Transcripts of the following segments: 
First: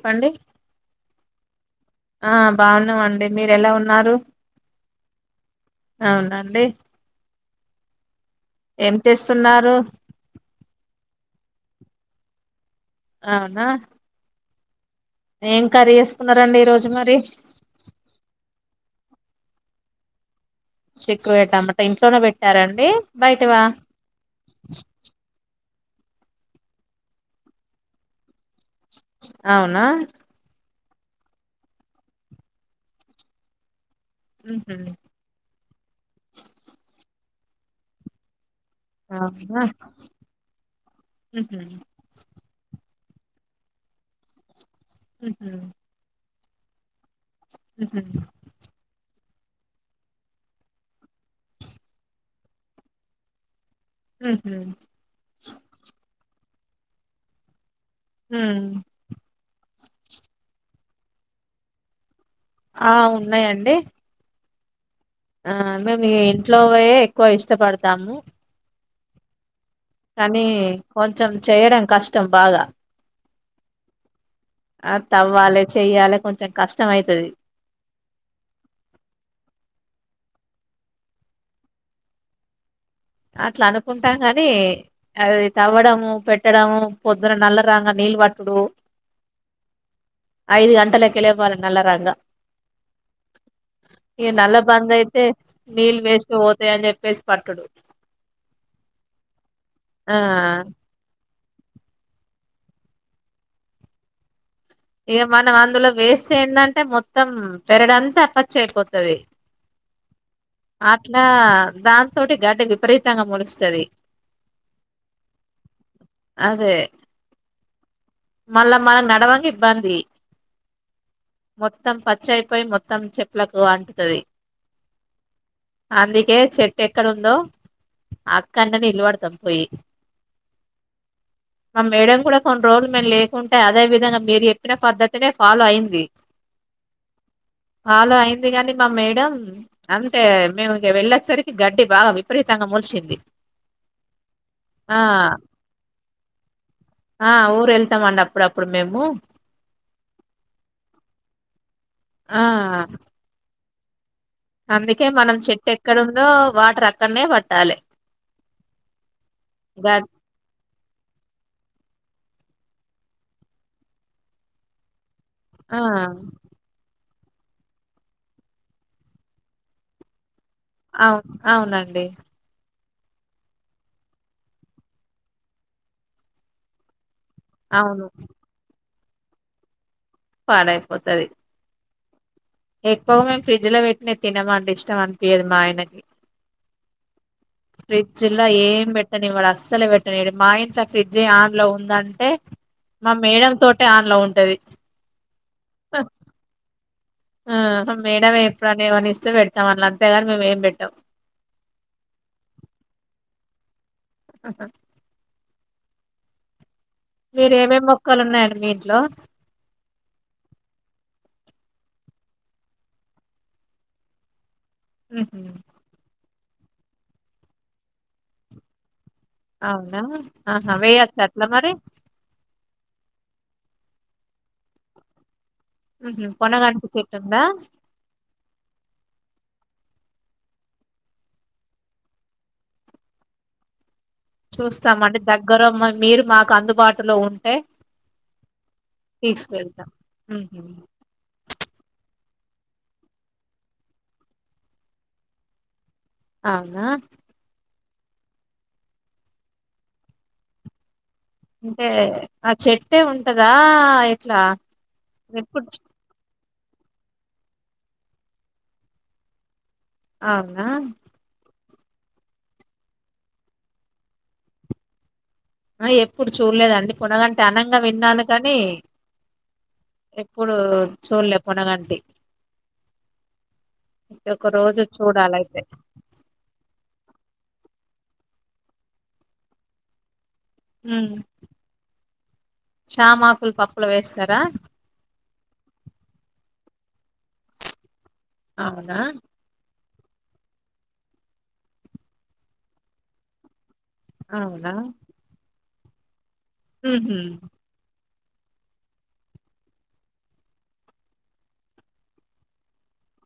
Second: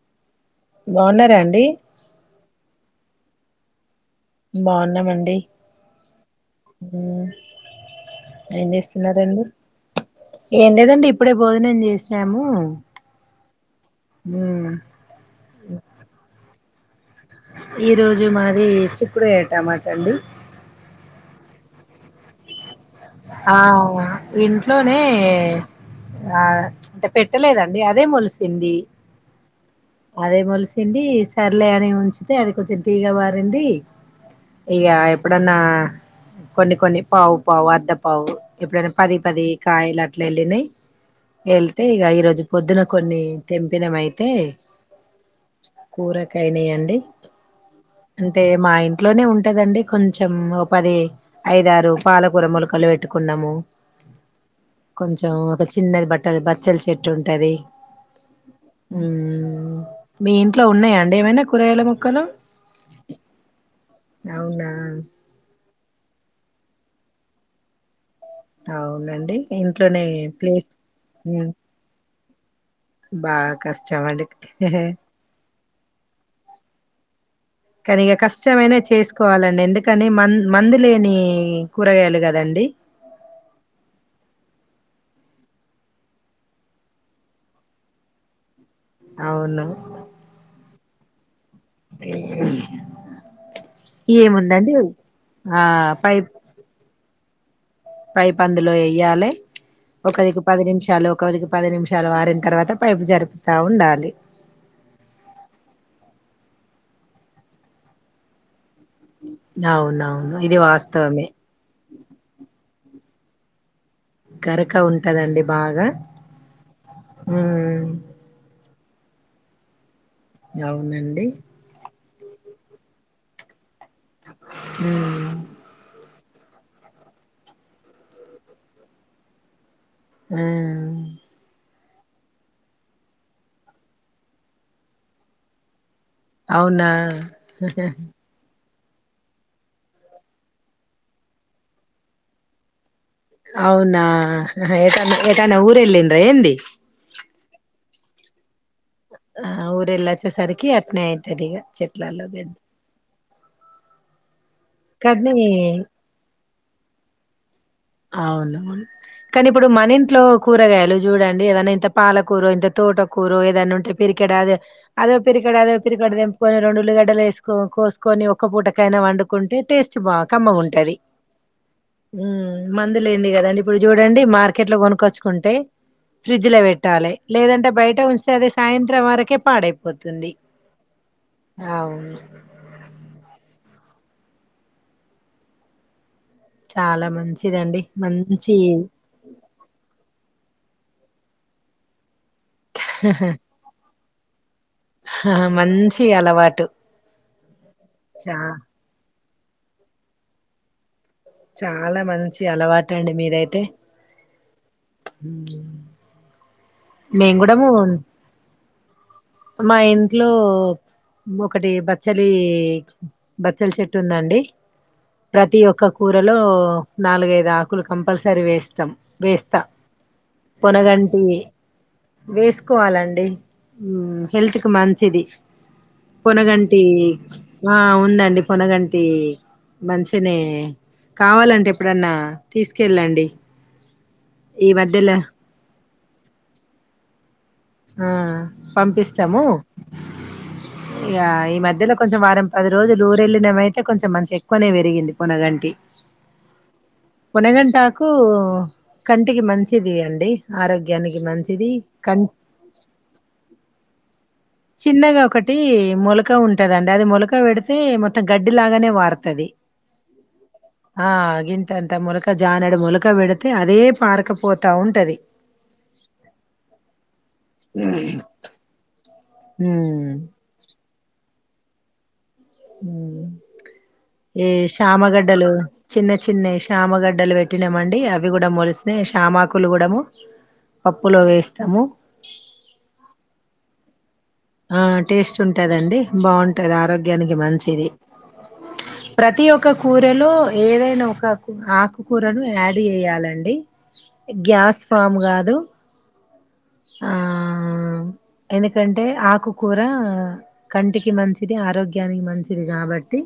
చెప్పండి బాగున్నారా అండి ఆ బాగున్నామండి మీరు ఎలా ఉన్నారు బాగున్నామండి అవునండి ఏం చేస్తున్నారు ఏం లేదండి ఇప్పుడే భోజనం చేసినాము అవునా హుమ్ ఏం కర్రీ చేసుకున్నారండి ఈ రోజు మరి ఈ రోజు మాది చిక్కుడుగాయ టమోటా అండి చిక్కుడుకా టమోటా ఇంట్లోనే పెట్టారా అండి ఆవ్ ఇంట్లోనే ఆ పెట్టలేదండి అదే మొల్ స్ సింది అవునా అదే మొలస్ సింది సర్లే అని ఉంచితే అది కొంచెం తీగ వారింది ఉహు ఇగ ఎప్పుడన్నా కొన్ని కొన్ని పావు పావు అర్ధ పావు ఎప్పుడైనా పది పది అవునా కాయలు అట్లా వెళ్ళినాయి ఉహు వెళ్తే ఇగ ఈరోజు పొద్దున కొన్ని తెంపినం అయితే అ హా ఐనాయి అండి అంటే మా ఇంట్లోనే ఉన్ ఉంటదండి కొంచెం ఓ పది ఐదు, ఆరు పాలకూర మొలకలు పెట్టుకున్నాము. ఉహు కొంచెం ఒక చిన్నది బట్టల్ బచ్చలి చెట్టు ఉంటది ఉమ్ ఉమ్ మీ ఇంట్లో ఉన్నాయండి ఏమైనా కూరగాయల మొక్కలు ఆ ఉన్నయండీ అవునా ఆ మేం ఇంట్లోవే ఎక్కువ ఇష్టపడతాము అవునండి ఇంట్లోనే కానీ ప్లేస్ కొంచెం చేయడం కష్టం బాగా. బాగ కష్ట [unintelligible] తే ఆ తవ్వాలి చెయ్యాలి కొంచెం కష్టం అయితది కానీ ఇగ కష్టమైనా చేసుకోవాలండి ఎందుకని మన్ మందులేని కూరగాయలు కదండి అట్లా అనుకుంటాం గాని అది తవ్వడము పెట్టడము పొద్దున నల్ల రాంగానే నీ ళ్ళు వట్టుడు అవును గంటలకే లేవ్వాలి ఈ నల్ల ఏముందండి బంద్ అయితే ఆ నీళ్ళు పైప్ వేస్ట్ గా పోతాయని చెప్పేసి పట్టుడు పైప్ అందులో వెయ్యాలె ఆ ఒకదిక్కు పదినిమిషాలు ఒకదికు పది నిమిషాలు వారిన తర్వాత పైపు జరుపుతా ఉండాలి ఇగ మనం అందులో వేస్తే ఏందంటే మొత్తం పెరడంతా అప్పచ్చి అయిపో తది అవునవును ఇది అట్లా వాస్తవమే దాంతోటి గడ్డి వి పరీతంగా మొలుస్తది గరక ఉంటదండి బాగా. అదే ఉమ్ మళ్ళా మనం నడావాంగా ఇబ్బంది. అవునండి చేయిపోయి మొత్తం చెప్పులకు అంటుతది. ఉమ్ అందుక్ కే చెట్టు ఎక్కడ ఉందో. అక్కడనే నిలవడతం పోయి. ఆ మా మేడం కూడా కొన్ని రోలు మేము లేకుంటే. అదే విధంగా మీరు చెప్పిన, పద్ద్దతినే ఫాలో అయింది. అవునా ఫాలో అయింది కాని మా మేడం. అంటే మేము ఇగ వెళ్ళేసరికి గడ్డి బాగా విపరీతంగా మోలిషింది. అవునా ఏటన్ ఏటన్న ఊరేలిండ్ర ఏంది. ఆ ఊరు వెళ్తామండ్ అప్పుడ అప్పుడు మేం. ఆ ఆ ఊరెలోచ్చే సరికి అత్నే అయితదిగా. చెట్లల్లో ఆ గడ్డ అందుకే మనం చెట్టు ఎక్కడుందో. వాటర్ అక్కడ్నే పట్ అవునవును కానీ ఇప్పుడు గ మనింట్లో కూరగాయలు చూడండి. ఏదనా ఇంత పాలకూరో ఇంత తోటకూరో ఏదన్న ఉంటే. పరికెడదే ఆదొ పరికడదో ఆ పరికడ తెంపుకొని రెండూళ్ళిగాడ్ డలేసుకో కోసుకొని ఒక్క పూటకైనా వండుకుంటే. టేస్ట్ బావ్ కమ్మగుంటది. అవు అవునండి మందు లేనింది కదండి. ఇప్పుడు చూడండి మార్కెట్ లో కొనుక్కొచ్చుకుంటే ఫ్రిడ్జ్ లో పెట్టాలి. లేదంటే బయట అవును ఉంచ్తే అదే. సాయంత్రం వరకే పాడైపోతుంది. అవును ఎక్కువ్ మేము ఫ్రిడ్జ్ లో పెట్టినయ్ తినమమండి. ఇష్టం అనిపియదు మా ఆయనకి. చాలా మంచిదండి ఫ్రిడ్జ్లా మంచి ఏం పెట్టనీవాడు. అస్సలే పెట్టనీ మా ఇంట్ల ఫ్రిడ్జె ఆన్ లో ఉందంటే. మా మేడం తోటే ఆన్ లో ఉంటది. ఆహహ మంచి అలవాటు ఆ మేడమ చా ఎప్పుడని ఏమనిస్తే పెడతాం అళ్ళ, అంతేగాని. మేము ఏం పెట్టాం. చాలా మంచి అలవాటు అండి మీదైతే. ఉమ్ మేము మీరు గూడా ఏమేమి మూన్, మొక్కలు ఉన్నాయండి మీ ఇంట్లో ఇప్పుడ్ మా ఇంట్లో ఒకటి బచ్చలి బచ్చల్ చెట్టు ఉందండి. ఉహు ప్రతి ఒక్క కూరలో నాలుగైదు ఆకులు కంపల్సరీ వేస్తాం. వేస్తా అవునా ఆహా వేయచ్చా పొనగంటి అట్లా మరి వేసుకోవాలండి. ఉహ్ హెల్త్ కి మంచిది. ఉహు పొనగంటి చెట్టు ఉందా ఆ ఉందండి పునగంటి. మంచినే కావాలంటే ఎప్పుడన్నా తీసుకెళ్ళండి. ఈ మధ్యలో చూస్తామండి దగ్గర. మా మీరు మాకు అందుబాటులో ఉన్ ఉమ్ పంపిస్తాము. తీసుకెళ్తాం ఉహు ఇగా ఈ మధ్యలో కొంచెం వారం పది రోజులు ఊరెళ్ళినమైతే కొంచెం మంచిగ ఎక్కువనే పెరిగింది పొనగంటి అవునా కు కంటికి మంచిది అండి. ఆరోగ్యానికి మంచిది, అంటే కంట్ ఆ చెట్టే ఉంటదా. ఆ చిన్నగా ఒకటి మొలక ఉంట్ ఉంటదండి. అది మొలక పెడితే మొత్తం. గడ్డి లాగానే వారుతది. అవునా తంత మొలక, జానడు మొలక పెడితే అదే పారకపోతా ఉంటది. ఆ ఎప్పుడు చూడలేదండి. పొనగంటి అనంగా విన్నాను కానీ. ఉమ్ ఎప్పుడు చూల్లే పొనగంటి. ఉహ్ ఒక ఈ రోజు శ్యామగడ్డలు, చూడాలయితే చిన్న చిన్న శామగడ్డలు పెట్టిన మాండ్ డి అవి గూడా మొలిసినాయి. షామాకులుగూడాము ఉమ్ శ్యామకులు పప్పుల వేస్ ఆ టేస్ట్ ఉంటదండి. బావుంటది ఆరోగ్యానికి మంచిది. అవునా ప్రతి ఒక కూరలో ఏదైనా ఒకాకు ఆకుకూరను యాడ్ జెయ్యాలండి గ్యాస్ ఫామ్ గాదు ఊహు ఎందుకంటే ఆ కుకూర కంటికి మంచిది ఆరోగ్యానికి మంచిది గాబట్టి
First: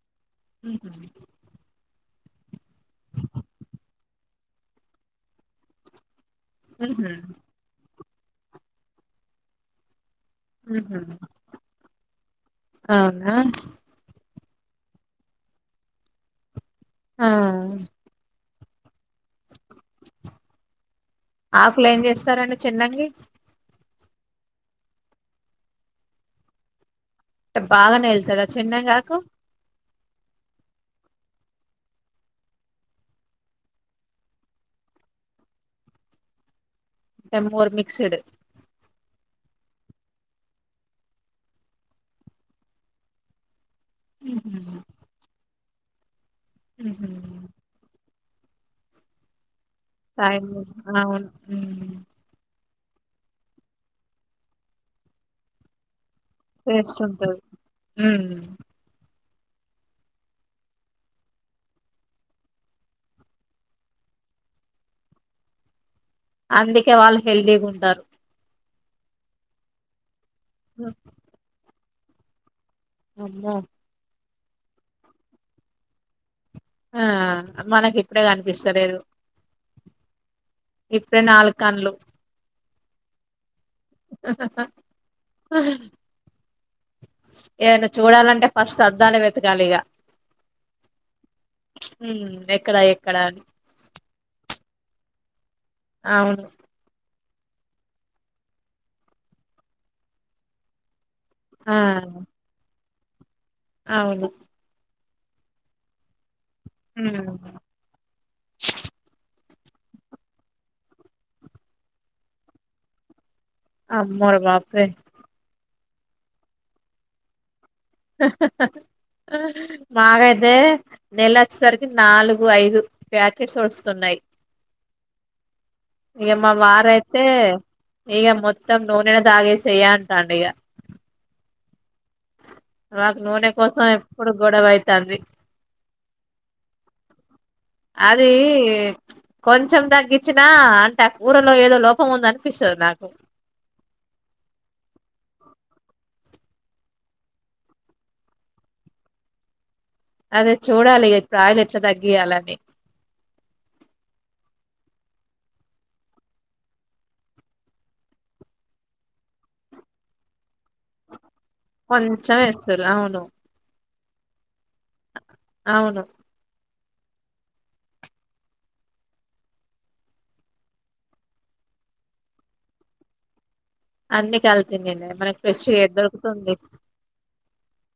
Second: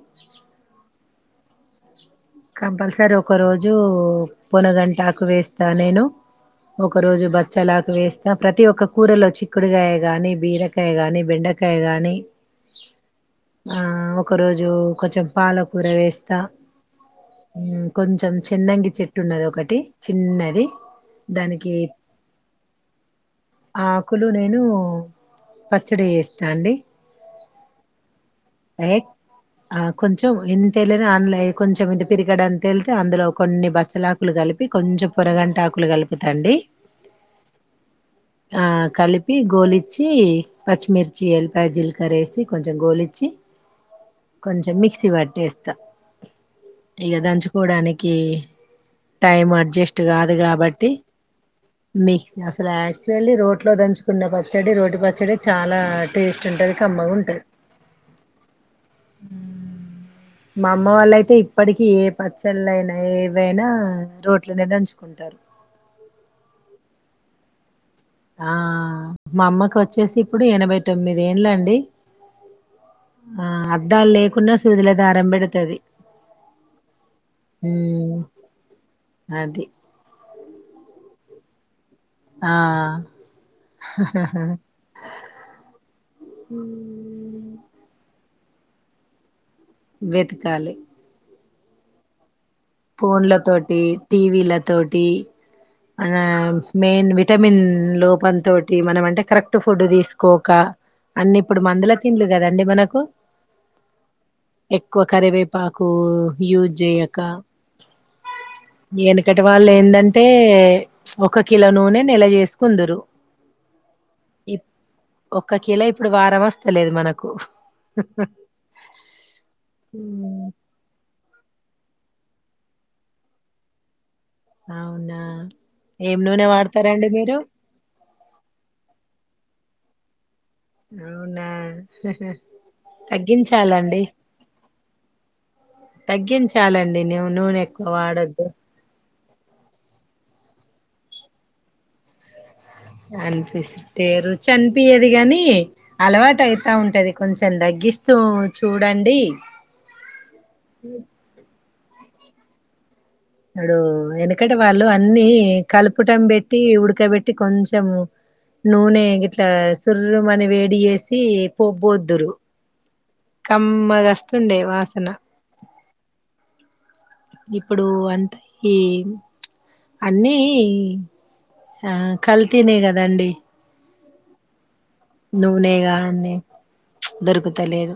ఊహు కంపల్సరీ ఒక రోజు పొనగంటాకు వేస్తా నేను ఒక ఉహు రోజు బచ్చలాకు వేస్తా ప్రతి ఒక్క కూరలో చిక్కుడుగాయ గాని బీరకాయ ఉహు. గాని బెండకాయ గాని అవునా ఆ ఒక రోజు కొంచెం పాలకూర వేస్తా ఆ ఉం కొంచెం చిన్నంగి చె ట్టున్నదొకటి చిన్నది దానికి ఆకులు ఏం చేస్తారండి చిన్నంగి ఆకులు నేను పచ్చడి చేస్తా అండి బాగనే ఎల్తర ఏ చిన్నగాకు ఆ కొంచెం ఎంతెళినా ఆన్లై కొంచెం ఇది పిరిగడంతెళ్తే అందులో కొన్ని బచ్చలాకులు గలిపి కొంచెం పొరగంటాకులు కలుపుతండి డెమోర్ మిక్స్డ్ ప్పి గోలిచ్చి పచ్చిమిర్చి ఎల్పాయ జీల్కరేసి కొంచెం గోలిచ్చి ఉహు. కొంచెం మిక్సీ పట్టేస్తా ఉహు. ఇగ దంచుకోడానికి కి టైం అడ్జస్ట్ గాదు టైమ్ గాబట్టి అవును ఉమ్ మిక్స్ యాక్చువల్లీ రోట్లో దంచుకున్నే పచ్చడి రోటి పచ్చడి చాలా టేస్ట్ ఉంటది టేస్ట్ ఉంటది కమ్మగుంటది ఉమ్ మా అమ్మవాలై తే ఇప్పటికీ ఏ పచ్చళ్ళయినా ఏవైనా రోట్లనే దంచుకుంటారు అందుకే వాళ్ళు హెల్దీగుంటారు ఆ మా అమ్మకు వచ్చేసి ఇప్పుడు ఎనభై తొమ్మిది ఏండ్లండి ఆ అమ్మో అద్దాలు లేకున్నా సూదుల దారం బెడతది ఆ మనకిప్పుడే కనిపిస్తలేదు అది ఇప్పేణాలుకన్లు ఆ ఆ ఏను చూడాలంటే ఫస్ట్ అద్దాల వెతకాలి నె పోన్ల తోటి టీ వీ ల తోటి అ అవును మెయిన్ వి విటమిన్ లోపంతోటి మనం అంటే కరెక్ట్ ఫుడ్ తీసుకోక అన్నిప్పుడు ఆ మందుల తిండ్లు కదండి మనకు అవును ఎక్కువ కరివేపాకు యూజ్ జేయక ఉమ్ ఎనుకటి వాళ్ళు ఏందంటే ఒక కిలో నూనె నెల చేేసుకుందురు అమ్మోర బాప్రే ఒక్క కిలో ఇప్పుడు వారమస్తలేదు మనకు మా హ్మ్ గదే నెల వొచ్చేసరికి నాలుగు ఐదు ప్యాకెట్స్ వడుస్తున్నాయి అవునా ఏం ఇగ నూనె మా వాడతారండి వారైతే మీరు ఇగ మొత్తం నూనెను దాగేసెయ్యే అంటాండిగ అవునా మాకు నూనె కోసం తగ్గించాలండి ఎప్పుడు గొడవైతాంది తగ్గించాలండి న్యు నూనెక్కువ అది వాడొద్దు కొంచెం తగ్గిచినా అంటే ఆ కూరలో ఏదో లోపముంద అనిపిస్తే రుచి అనిపియ్యది గాని అలవాటు అయితా ఉంటది కొంచెం తగ్గిస్తూ చూడండి అదే చూడాలి ఇప్పుడు ఆయిల్ ఎట్లా తగ్గియాలని అప్పుడు వెనకటి వాళ్లు అన్ని కలుపటం పెట్టి ఉడకబెట్టి కొంచెం నూనె ఇట్లా సురుమని వేడి చేసి పబ్బోద్దురు కొంచెం ఏస్తరు అవును కమ్మ గస్తుండే వాసన అవును ఇప్పుడు అందరికీ అన్నీ ఆ కల్తీ కదాండి అన్నీ కల్తీనే కదండీ మనకి ఫ్రెష్ గా ఏడ దొరుకుతుంది లేదు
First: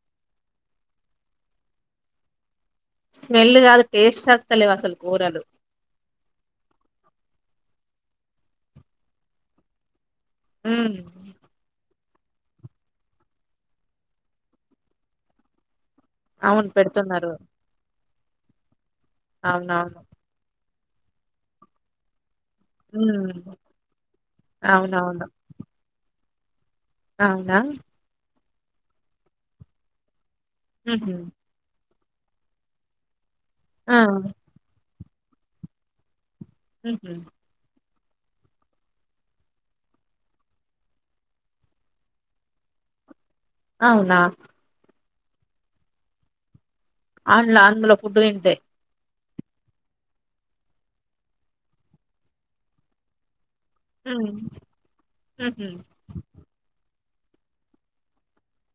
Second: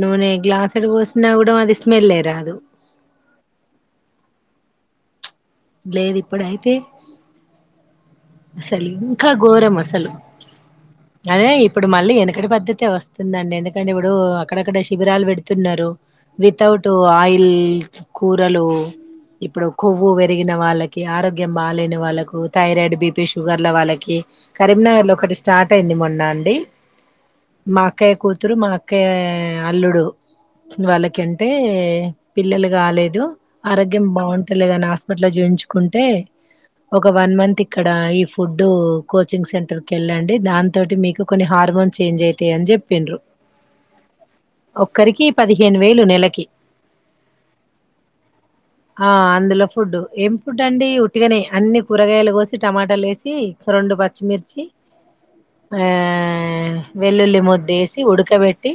నూనె గ్లాస్డు పోసిన కూడా అది స్మెల్ రాదు స్మెల్ కాదు టేస్ట్ ఆతలే అసలు కూరలు లేదు ఇప్పుడ అయితే అసలు ఇంకా ఘోరం అసలు ఉమ్ అదే ఇప్పుడు మళ్ళీ వెనకటి పద్ద్దతి వస్తుందండి ఎందుకంటే ఇప్పుడు అక్కడక్కడ శిబిరాలు పెడుతున్నారు అవును వితట్ పెడుతున్నారు ఆయిల్ కూరలు ఇప్పుడు అవునవును కొవ్వు పెరిగిన వాళ్ళకి ఆరోగ్యం బాలేని వాళ్ళలకు thyroid B P B P ఉమ్ షుగర్ వాళ్ళకి కరీంనగర్ లో అవునవును ఒకటి స్టార్ట్ అయింది మొన్న అండి అవునా మా అక్కయ్య కూతురు మా అక్కయ్య అల్లుడు ఉహు వాళ్ళకంటే పిల్లలు కాలేదు ఆ ఆరోగ్యం బాగుంటలేదని హాస్పిటల్ హాస్పిటల్ చూయించుకుంటే ఒక ఉహు వన్ మంత్ ఇక్కడ ఈ ఫుడ్ కోచింగ్ సెంటర్ కి వెళ్ళండి దాని తోటి మీకు కొన్ని హార్మోన్ చేంజ్ అయితాయిండి చెప్పిండ్రు అవునా ఒక్కరికి పదిహేను వేలు నెలకి ఆండ్లో అందులో ఫుడ్ తింటే ఆ అందులో ఫుడ్ ఏం ఫుడ్ అండి ఉట్టికనే అన్ని కూరగాయలు కోసి టమాటాలు వేసిన రెండు ఉమ్ పచ్చిమిర్చి ఉహు ఆ వెల్లుల్లి ముద్ద వేసి ఉడకబెట్టి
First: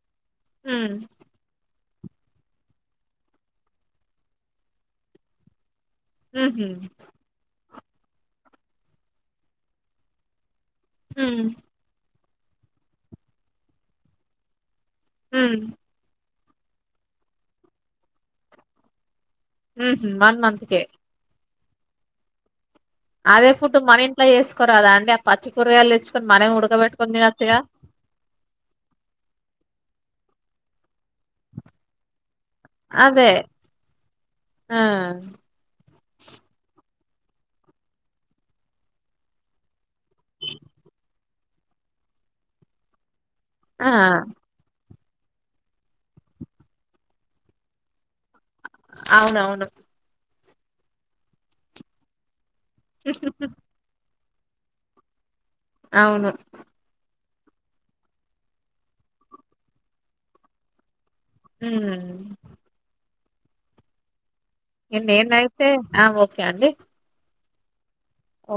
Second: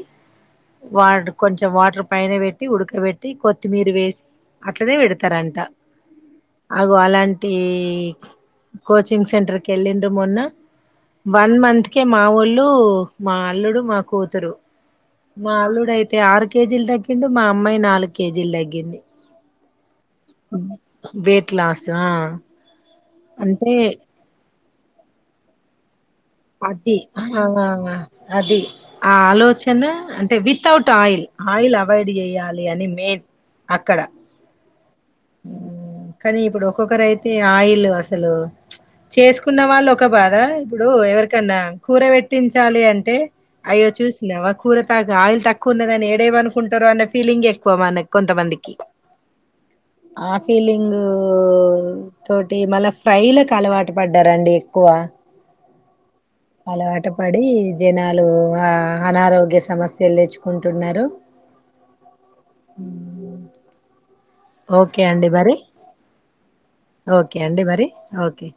ఉమ్ వా కొంచెం వాటర్ పైన పెట్టి ఉడకబెట్టి కొత్తిమీర వేసి అట్లనే పెడతారంట ఉహు అగో అలాంటి కోచింగ్ సెంటర్ కి వెళ్లే సి మొన్న ఉమ్ వన్ మంత్కే మా ఒ ఊళ్ళు మా అల్లుడు మా కూతురు మా ఉమ్ అల్లుడు అయితే ఆరు కేజీలు తగ్గిండు మా అమ్మాయి నాలుగు కేజీలు తగ్గింది ఉ వన్ మంత్కే గ్లాసుల అదే పుడ్ మన ఇంట్లో చేసుకోరద అండి పచ్చికరగాయలు తెచ్చుకో అది ఆ అది ఆ ఆలోచన అంటే విత్ ట్ ఆయిల్. ఆయిల్ అవాయిడ్ చేయాలి అని మెయిన్ అదే అక్కడ. ఆ కానీ ఇప్పుడు ఒక్కొక్కరు అయితే ఆయిల్ అసలు చేసుకున్న వాళ్ళు ఒక బాధ ఇప్పుడు ఎవరికి న్నా కూర పెట్టించాలి అంటే అయ్యో ఆ చూసినావా కూర త ఆయిల్ తక్కువ ఉన్నదిని ఏడేవ అనుకుంటారు అనే ఫీలింగ్ ఎక్కువ మన కొంతమందికి అవునవును ఆ ఫీలింగ్ తోటి మ ఫ్రై కాలవాట పడి తింటారండి ఎక్కువ అవును అలవాట పడి జనాలు ఆ అనారోగ్య సమస్యలు తెచ్చుకుంటున్నారు ఉ టీవీ సౌండ్ నేనైతే ఆ ఓకే అండి ఓ కే అడి మరి ఓకే